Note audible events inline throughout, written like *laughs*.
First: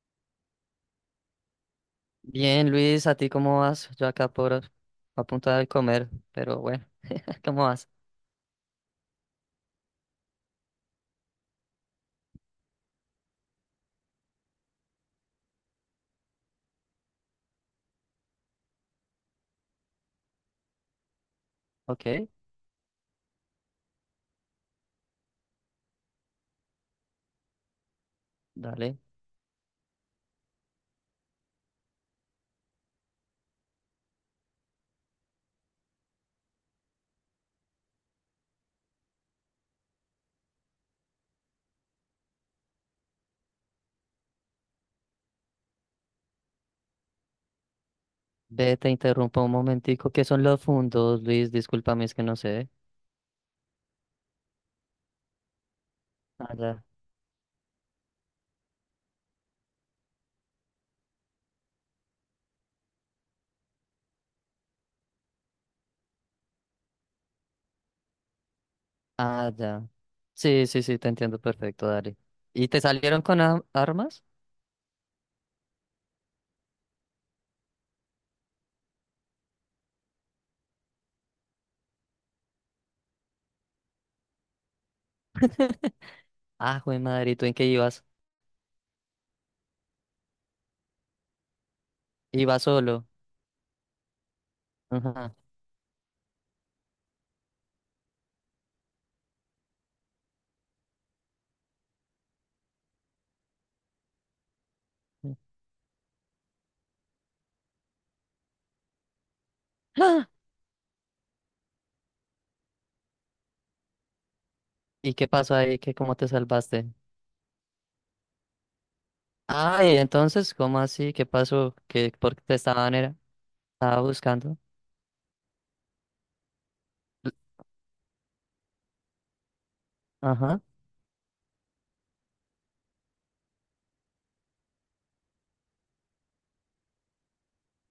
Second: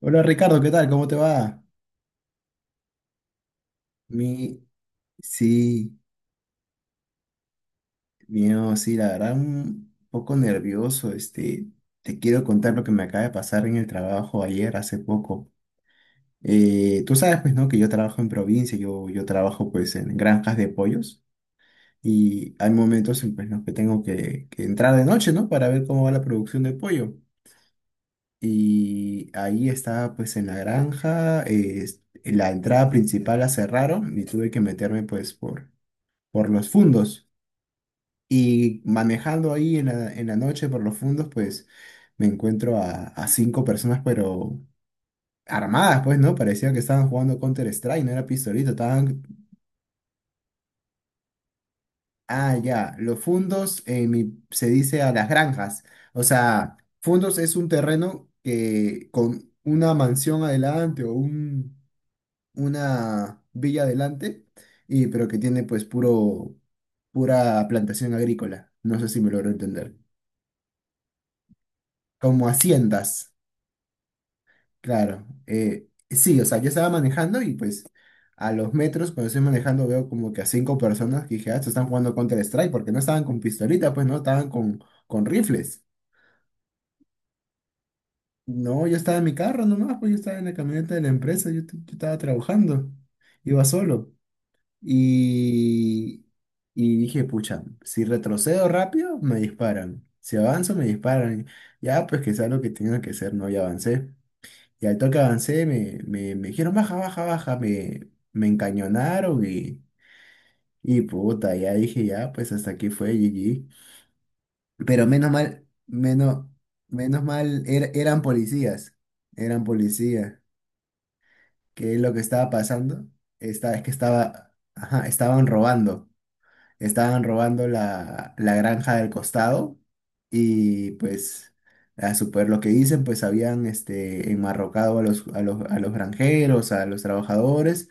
Hola Ricardo, ¿qué tal? ¿Cómo te va? Bien, Luis, ¿a ti cómo vas? Yo Mi, acá por a punto sí, de comer, pero bueno, *laughs* ¿cómo vas? mío, sí, la verdad, un poco nervioso. Te quiero contar lo que me acaba de pasar en el trabajo ayer, hace poco. Tú sabes, pues, ¿no? Que yo trabajo en provincia, yo trabajo, pues, en granjas de pollos, Ok, y hay momentos en pues, no que tengo que entrar de noche, ¿no? Para ver cómo va la producción de pollo. dale. Y ahí estaba, pues, en la granja, la entrada principal la cerraron y tuve que meterme, pues, por los fundos. Y manejando ahí en la noche por los fundos, pues me encuentro a cinco personas, pero armadas, pues, ¿no? Parecía que estaban jugando Counter-Strike, no era pistolito, Ve, te estaban... interrumpo un momentico. ¿Qué son los fundos, Luis? Discúlpame, es que no Ah, sé. ya, los fundos en se dice a las granjas. O Ah, sea, ya. fundos es un terreno que con una mansión adelante una villa adelante, y, pero que tiene pues pura plantación agrícola. No sé si me logro Ah, ya. entender. Sí, sí, sí, te entiendo perfecto, dale. Como ¿Y te salieron haciendas, con armas? claro. Sí, o sea, yo estaba manejando y pues a los metros cuando estoy manejando veo como que a cinco personas que dije, ah, estos están jugando Counter-Strike porque no estaban con pistolita, pues no, estaban con rifles. *laughs* Ah, jue madre, ¿y tú en qué ibas? No, yo estaba en mi carro nomás, pues yo estaba en la camioneta de la empresa, yo estaba Ibas trabajando, solo. iba solo. Ajá. Y, y dije, pucha, si retrocedo rápido, me disparan. Si avanzo, me disparan. Ya, pues que sea lo que tenga que ser, no, ya avancé. Y al toque avancé, me dijeron baja, baja, baja, me encañonaron ¡Ah! y puta, ya dije, ya, pues hasta aquí fue GG. Pero ¿Y qué menos pasó mal, ahí? ¿Qué, cómo te menos, salvaste? menos mal, er- eran policías, eran Ay, policías. entonces, ¿cómo así? ¿Qué pasó? ¿Qué es lo ¿Qué, que por qué estaba te pasando? Es que estaba estaba, buscando? ajá, estaban robando. Estaban L- robando la, la granja del costado Ajá. y pues a su poder lo que dicen, pues habían enmarrocado a los granjeros, a los trabajadores,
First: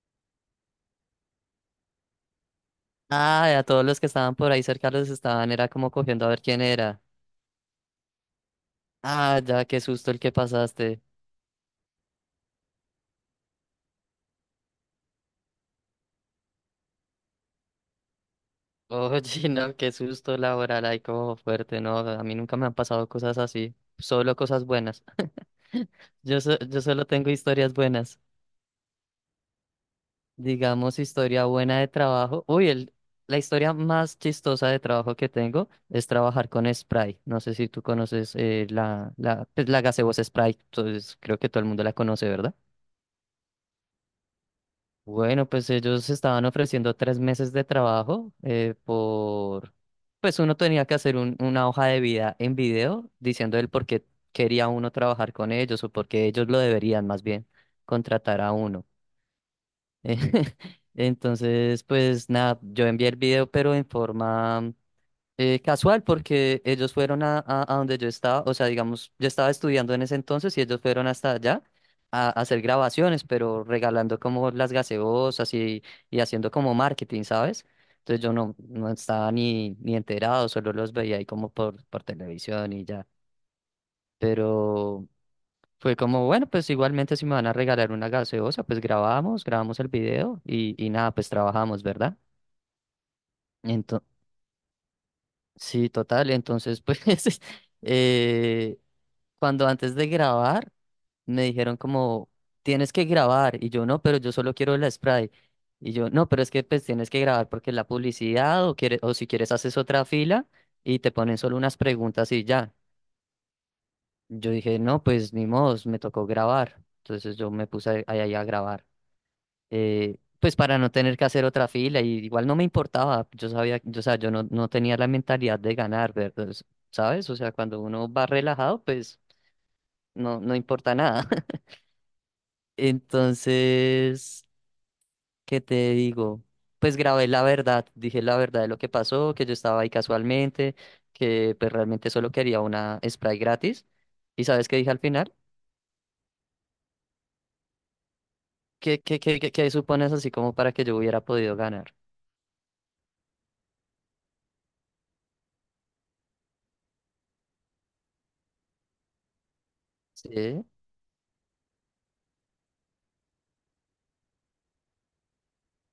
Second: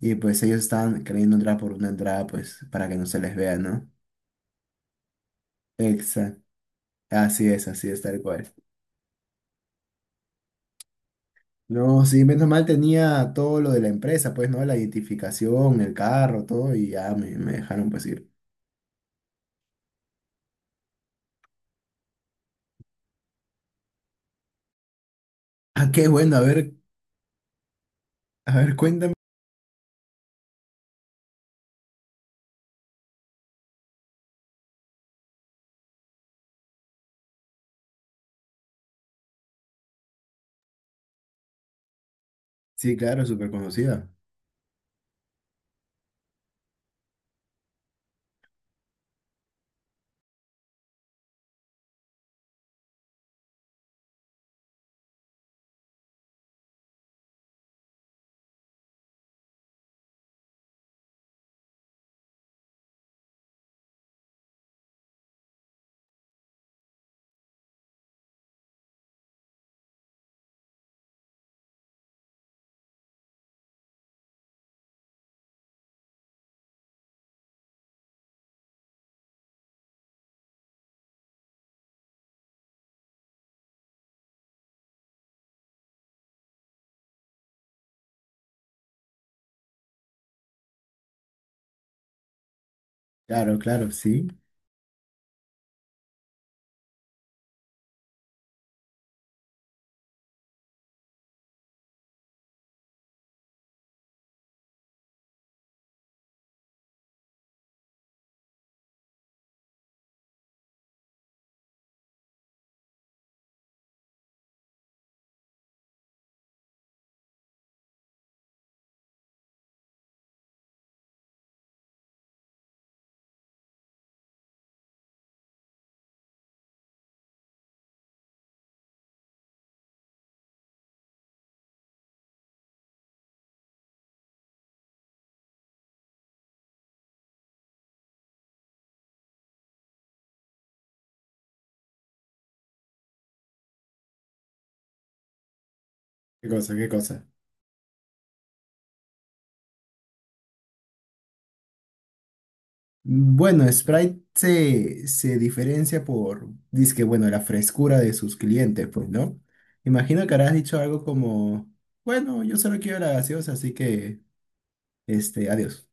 y pues ellos estaban queriendo entrar por una entrada pues para que no se les vea, Ah, a todos ¿no? los que estaban por ahí cerca los estaban, era como cogiendo a ver Exacto. quién era. Así es, tal cual. Ah, ya, qué susto el que pasaste. No, sí, menos mal tenía todo lo de la empresa, pues, ¿no? La identificación, el carro, todo, y ya me dejaron pues ir. Oye, *laughs* no, qué susto laboral, ahí como fuerte, no, a mí nunca me han pasado cosas así, solo cosas buenas. Ah, qué bueno, Yo solo tengo historias buenas, a ver, cuéntame. digamos historia buena de trabajo. Uy, la historia más chistosa de trabajo que tengo es trabajar con Sprite. No sé si tú conoces pues, la gaseosa Sprite, entonces creo que todo el mundo la conoce, ¿verdad? Sí, claro, súper conocida. Bueno, pues ellos estaban ofreciendo tres meses de trabajo por, pues uno tenía que hacer una hoja de vida en video diciendo el por qué quería uno trabajar con ellos o por qué ellos lo deberían más bien contratar a uno. *laughs* Entonces, pues nada, yo envié el video pero en forma casual, porque ellos fueron a donde yo estaba, o sea, digamos, yo estaba estudiando en ese entonces y ellos fueron hasta allá a hacer grabaciones, pero regalando como las gaseosas y haciendo como marketing, ¿sabes? Entonces yo no, no estaba ni enterado, solo los veía ahí como por televisión y ya. Pero fue como, bueno, pues igualmente si me van a regalar una gaseosa, pues grabamos, grabamos el video y nada, pues trabajamos, ¿verdad? Claro, claro, sí. Sí, total. Entonces, pues, *laughs* eh, cuando antes de grabar, me dijeron como, tienes que grabar. Y yo, no, pero yo solo quiero el spray. Y yo, no, pero es que pues tienes que grabar porque la publicidad o si quieres haces otra fila y te ponen solo unas preguntas y ya. Yo dije, no, pues ni modo, me tocó grabar. Entonces yo me puse ahí a grabar pues para no tener que hacer otra fila, y igual no me importaba, yo sabía, yo, o sea, yo no, no tenía la mentalidad de ganar, ¿verdad? ¿Sabes? O sea, cuando uno va relajado, pues no, no importa nada. *laughs* Entonces, ¿qué te digo? Pues grabé la verdad, dije la verdad de lo que pasó, que yo estaba ahí casualmente, que pues realmente solo quería una spray gratis. ¿Y sabes qué dije al final? ¿Qué cosa? ¿Qué cosa? ¿Qué supones así como para que yo hubiera podido ganar? Bueno, Sprite se diferencia por, dizque, bueno, la frescura de sus clientes, pues, ¿no? Imagino que habrás Sí. dicho algo como, bueno, yo solo quiero la gaseosa, así que, adiós.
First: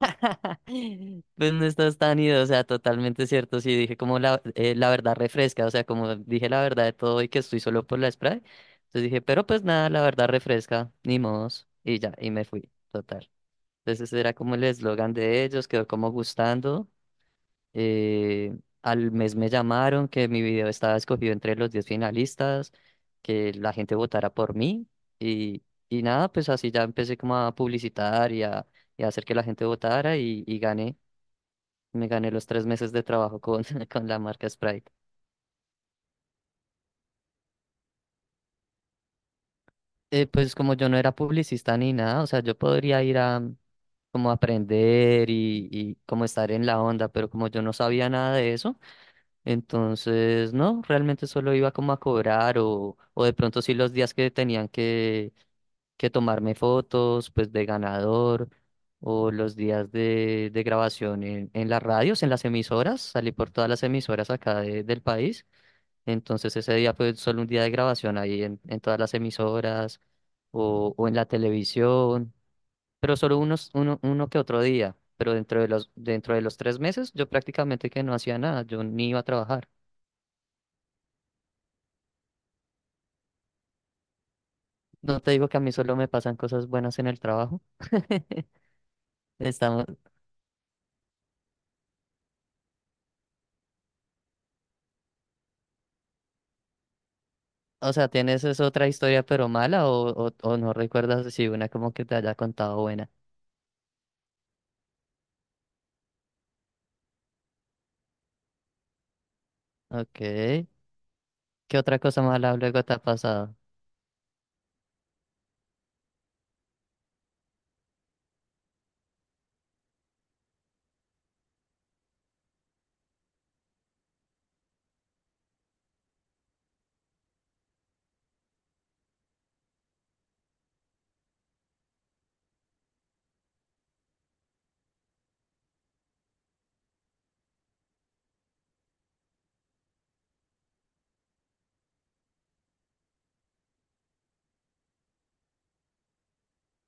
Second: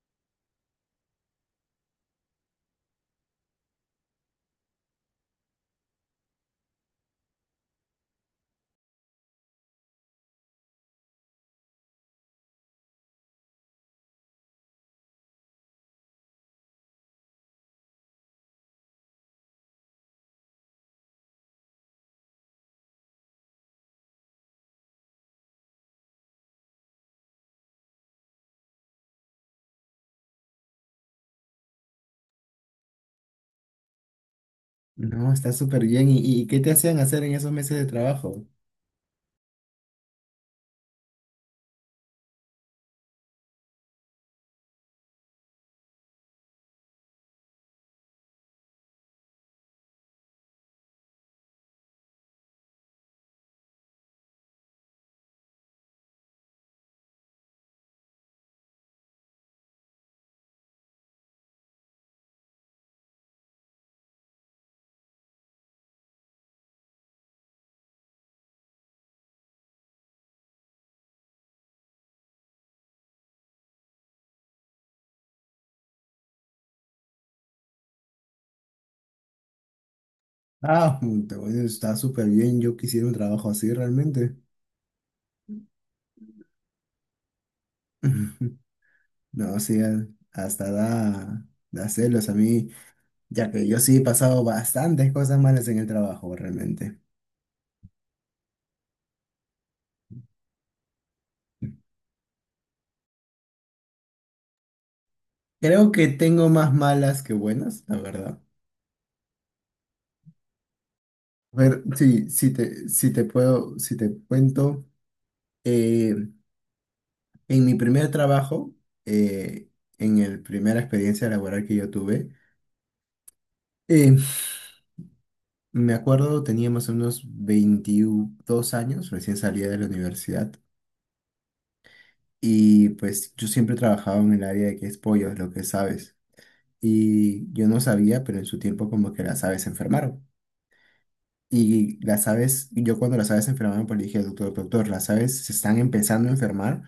*laughs* Pues no estás tan ido, o sea, totalmente cierto. Sí, dije como la verdad refresca, o sea, como dije la verdad de todo y que estoy solo por la spray. Entonces dije, pero pues nada, la verdad refresca, ni modos. Y ya, y me fui, total. Entonces ese era como el eslogan de ellos, quedó como gustando. eh, Al mes me llamaron que mi video estaba escogido entre los 10 finalistas, que la gente votara por mí. Y, y nada, pues así ya empecé como a publicitar y a hacer que la gente votara y gané. Me gané los tres meses de trabajo con, *laughs* con la marca Sprite. No, está súper bien. Y qué te hacían hacer en esos meses de trabajo? Pues como yo no era publicista ni nada, o sea, yo podría ir a como aprender y como estar en la onda, pero como yo no sabía nada de eso, entonces no, realmente solo iba como a cobrar o de pronto sí los días que tenían que tomarme fotos, pues de ganador o los días de grabación en las radios, en las emisoras, salí por todas las emisoras acá del país. Entonces ese día fue solo un día de grabación ahí en todas las emisoras o en la televisión, pero solo unos, uno que otro día. Pero dentro de los tres meses yo prácticamente que no hacía nada, yo ni iba a trabajar. Ah, puta, bueno, está súper bien. Yo quisiera un trabajo así realmente. No te digo que a mí solo me pasan cosas buenas en el trabajo. *laughs* *laughs* No, sí, Estamos, hasta da, da celos a mí, ya que yo sí he pasado bastantes cosas malas en el trabajo realmente. o sea, ¿tienes es otra historia pero mala o no recuerdas si una como que te haya contado buena? Creo que tengo más malas que buenas, la verdad. Ok. A ¿Qué ver, otra cosa sí, sí mala luego te, te ha si te pasado? puedo, si te cuento, eh, en mi primer trabajo, eh, en el primera experiencia laboral que yo tuve, eh, me acuerdo tenía más o menos 22 años, recién salía de la universidad, y pues yo siempre trabajaba en el área de que es pollos, lo que sabes, y yo no sabía, pero en su tiempo como que las aves se enfermaron. Y las aves, yo cuando las aves se enfermaban, pues le dije al doctor, doctor, las aves se están empezando a enfermar,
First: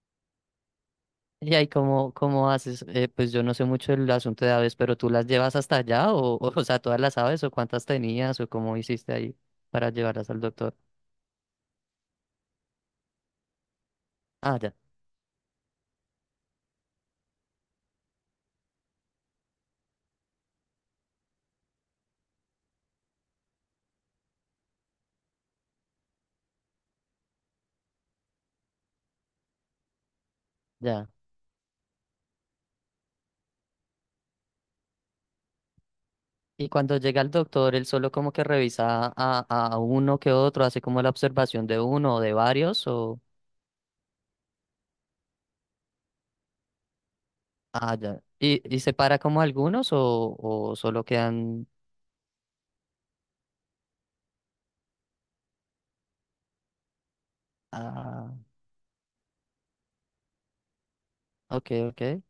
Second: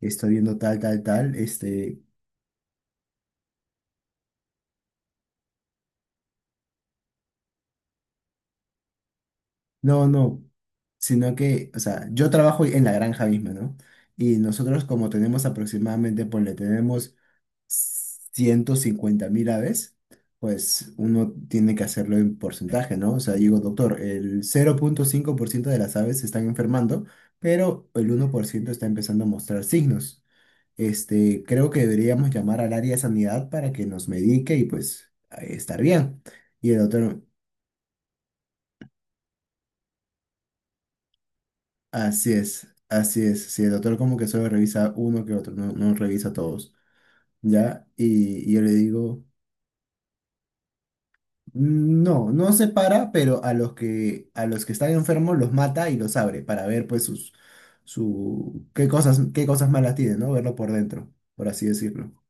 estoy viendo tal, tal, tal, Y ahí, ¿cómo, cómo haces? Pues yo no sé mucho del asunto de aves, pero ¿tú las llevas hasta allá? ¿O, *laughs* o sea, todas las aves o cuántas tenías o cómo hiciste ahí para no, llevarlas al no, doctor? sino que, o sea, yo trabajo en la granja misma, ¿no? Y Ah, ya, nosotros como tenemos aproximadamente, pues le tenemos 150.000 aves, pues uno tiene que hacerlo en porcentaje, ¿no? O sea, digo, doctor, el 0,5% de las aves se están enfermando, pero el 1% está empezando a mostrar signos. ya. Creo que deberíamos llamar al área de sanidad para que nos medique y pues estar bien. Y Y el cuando llega doctor, el doctor, él solo como que revisa a uno que otro, hace como la observación de uno o así de es, varios o... así es. Sí, el doctor como que solo revisa uno que otro, no, no revisa todos, ¿ya? Ah, ya. Y yo le Y separa digo, como algunos o solo quedan... no, no se para, pero a los que están enfermos los mata y los abre para ver pues sus, Ah, su, qué cosas malas tienen, ¿no? Verlo por dentro, por así ok, decirlo. ok,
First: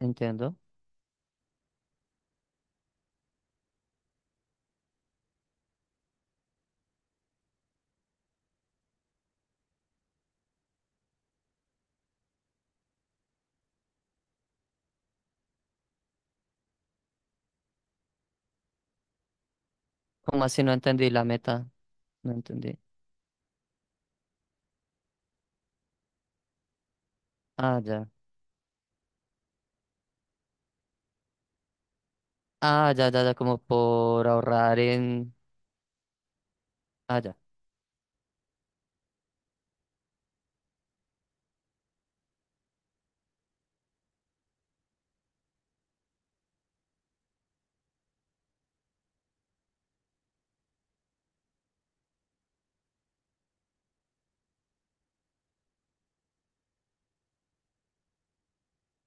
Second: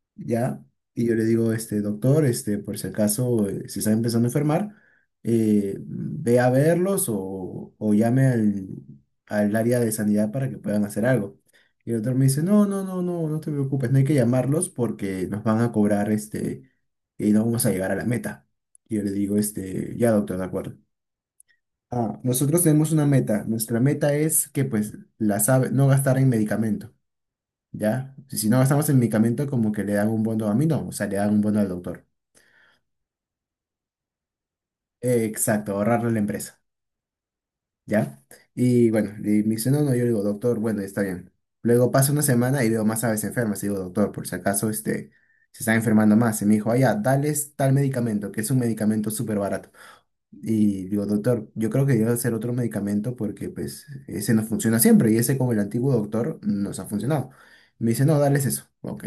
entiendo. ¿Ya? Y yo le digo, doctor, por si acaso se está empezando a enfermar, ve a verlos o llame al área de sanidad para que puedan hacer algo. Y el doctor me dice, no, no, no, no, no te preocupes, no hay que llamarlos porque nos van a cobrar, y no vamos a llegar a la meta. Y yo le digo, ya, doctor, de ¿Cómo así no acuerdo. entendí la meta? Ah, No nosotros entendí. tenemos una meta. Nuestra meta es que, pues, no gastar en medicamentos. Ah, ya. ¿Ya? Si si no gastamos en medicamento, como que le dan un bono a mí, no, o sea, le dan un bono al doctor. Ah, ya, ya, ya, como por ahorrar en... Exacto, ahorrarle a la empresa, Ah, ya, ¿ya? Y bueno, y me dice, no, no, yo le digo, doctor, bueno, está bien. Luego pasa una semana y veo más aves enfermas, y digo, doctor, por si acaso, se están enfermando más. Y me dijo, ah, ya, dales tal medicamento, que es un medicamento súper barato. Y digo, doctor, yo creo que debe ser otro medicamento porque pues ese no funciona siempre y ese con el antiguo doctor nos ha funcionado. Me dice, no, dale eso. Ok.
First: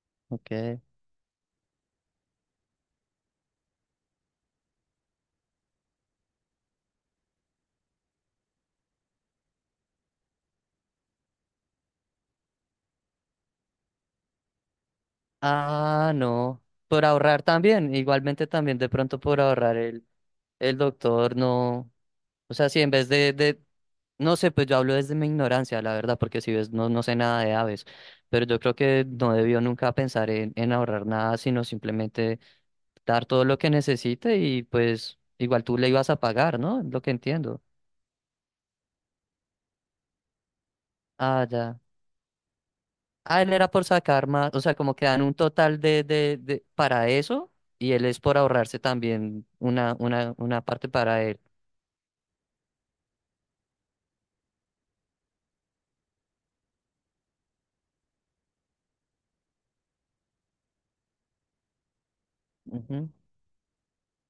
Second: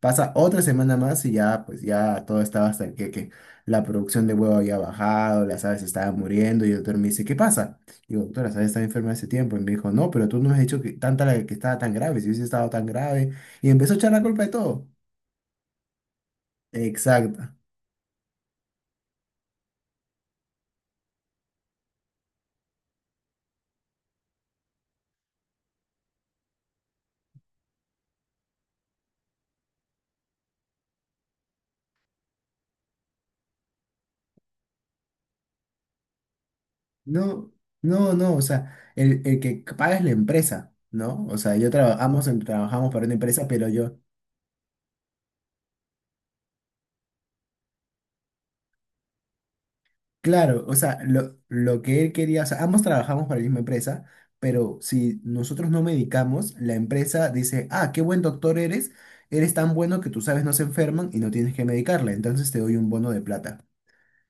Pasa otra ok. semana más y ya, pues ya todo estaba hasta el que la producción de huevo había bajado, las aves estaban muriendo y el doctor me dice, ¿qué pasa? Digo, doctor, las aves están enfermas hace tiempo. Y me dijo, no, pero tú no me has dicho que tanta la que estaba tan grave, si hubiese estado tan grave. Y empezó a echar la culpa de todo. Ah, no, por ahorrar Exacto. también, igualmente también de pronto por ahorrar el doctor, no. O sea, si en vez de... No sé, pues yo hablo desde mi ignorancia, la verdad, porque si ves, no, no sé nada de aves, pero yo creo que no debió nunca pensar en ahorrar nada, sino simplemente dar todo lo que necesite y pues igual tú le ibas a pagar, ¿no? Lo que No, entiendo. no, no, o sea, el que paga es la empresa, ¿no? O Ah, sea, yo ya. Trabajamos para una Ah, empresa, él pero era por yo, sacar más, o sea, como que dan un total de para eso y él es por ahorrarse también una, una claro, o parte sea, para él. lo que él quería, o sea, ambos trabajamos para la misma empresa, pero si nosotros no medicamos, la empresa dice, ah, qué buen doctor eres, eres tan bueno que tus aves no se enferman y no tienes que medicarla, entonces te doy un Ujú. bono de plata,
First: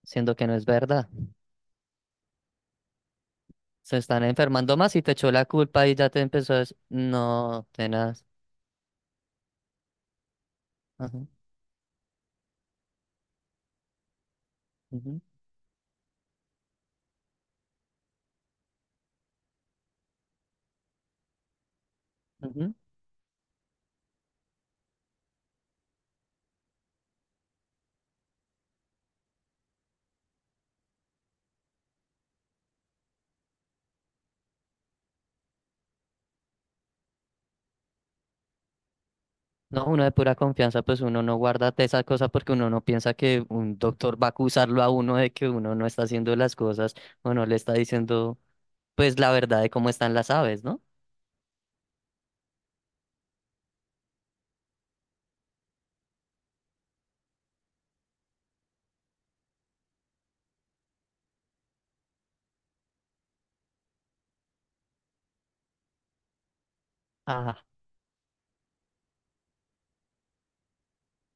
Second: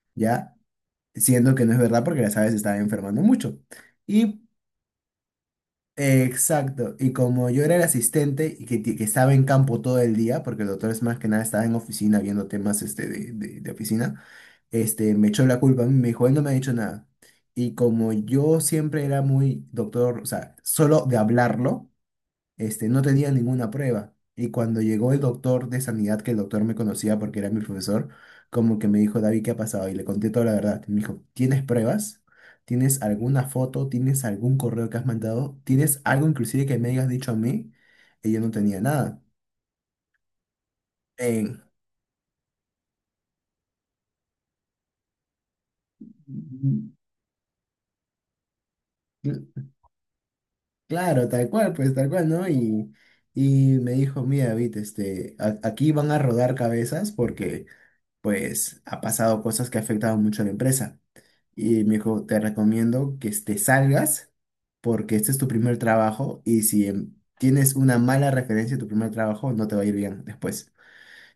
Siendo que no ¿ya? es verdad. Siendo que no es verdad porque las aves se estaban enfermando mucho. Se están enfermando más y te echó la culpa y ya te empezó a decir, Exacto, y como yo no, era el tenaz. asistente y que estaba en campo todo el día, porque el doctor es más que Ajá, nada estaba en oficina viendo temas de oficina, ujú, me echó la culpa, a mí, me dijo, él no me ha dicho nada. Y como yo siempre era muy doctor, o sea, solo de hablarlo, ujú". No tenía ninguna prueba. Y cuando llegó el doctor de sanidad, que el doctor me conocía porque era mi profesor, como que me dijo, David, ¿qué ha pasado? Y le conté toda la verdad. Me dijo, ¿tienes pruebas? ¿Tienes alguna foto? ¿Tienes algún correo que has mandado? ¿Tienes algo inclusive que me hayas dicho a mí? Y yo no tenía nada. No, uno de pura confianza, pues uno no En- guarda de esa cosa porque uno no piensa que un doctor va a acusarlo a uno de que uno no está haciendo las cosas o no le está diciendo, pues, la verdad cl- de cómo están las aves, ¿no? claro, tal cual, pues tal cual, ¿no? Y me dijo, mira, David, aquí van a rodar cabezas porque, pues, ha pasado cosas que afectaban mucho a la empresa. Y me dijo, te recomiendo que te salgas porque este es tu primer trabajo y si Ajá. tienes una mala referencia de tu primer trabajo, no te va a ir bien después.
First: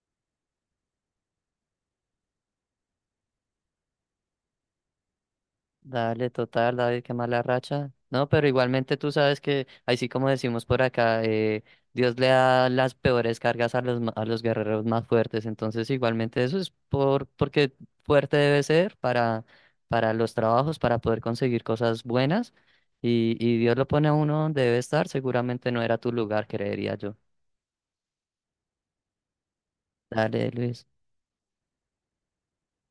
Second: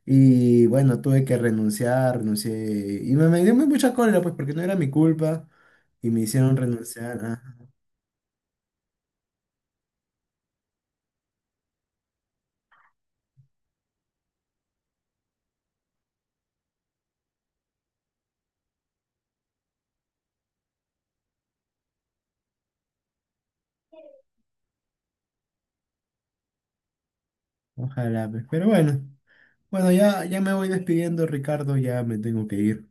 Y bueno, tuve que renuncié y me dio muy mucha cólera pues porque no era mi culpa y me Dale, hicieron total, David, qué renunciar. mala Ajá, racha. No, pero igualmente tú sabes que, así como decimos por acá, Dios le da las peores cargas a los, a los guerreros más fuertes. Entonces, igualmente eso es por, porque fuerte debe ser para los trabajos, para poder conseguir cosas buenas. Y Dios lo pone a uno donde debe estar. Seguramente no era tu lugar, creería yo. ojalá, pues. Pero bueno, bueno, ya Dale, me voy Luis. despidiendo, Ricardo, ya me tengo que ir.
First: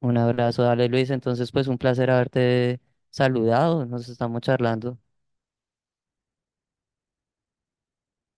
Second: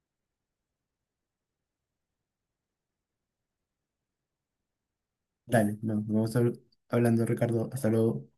Un abrazo, dale, Luis. Entonces, pues un placer haberte saludado. Nos estamos charlando. Dale, no, hablando, Ricardo, hasta luego.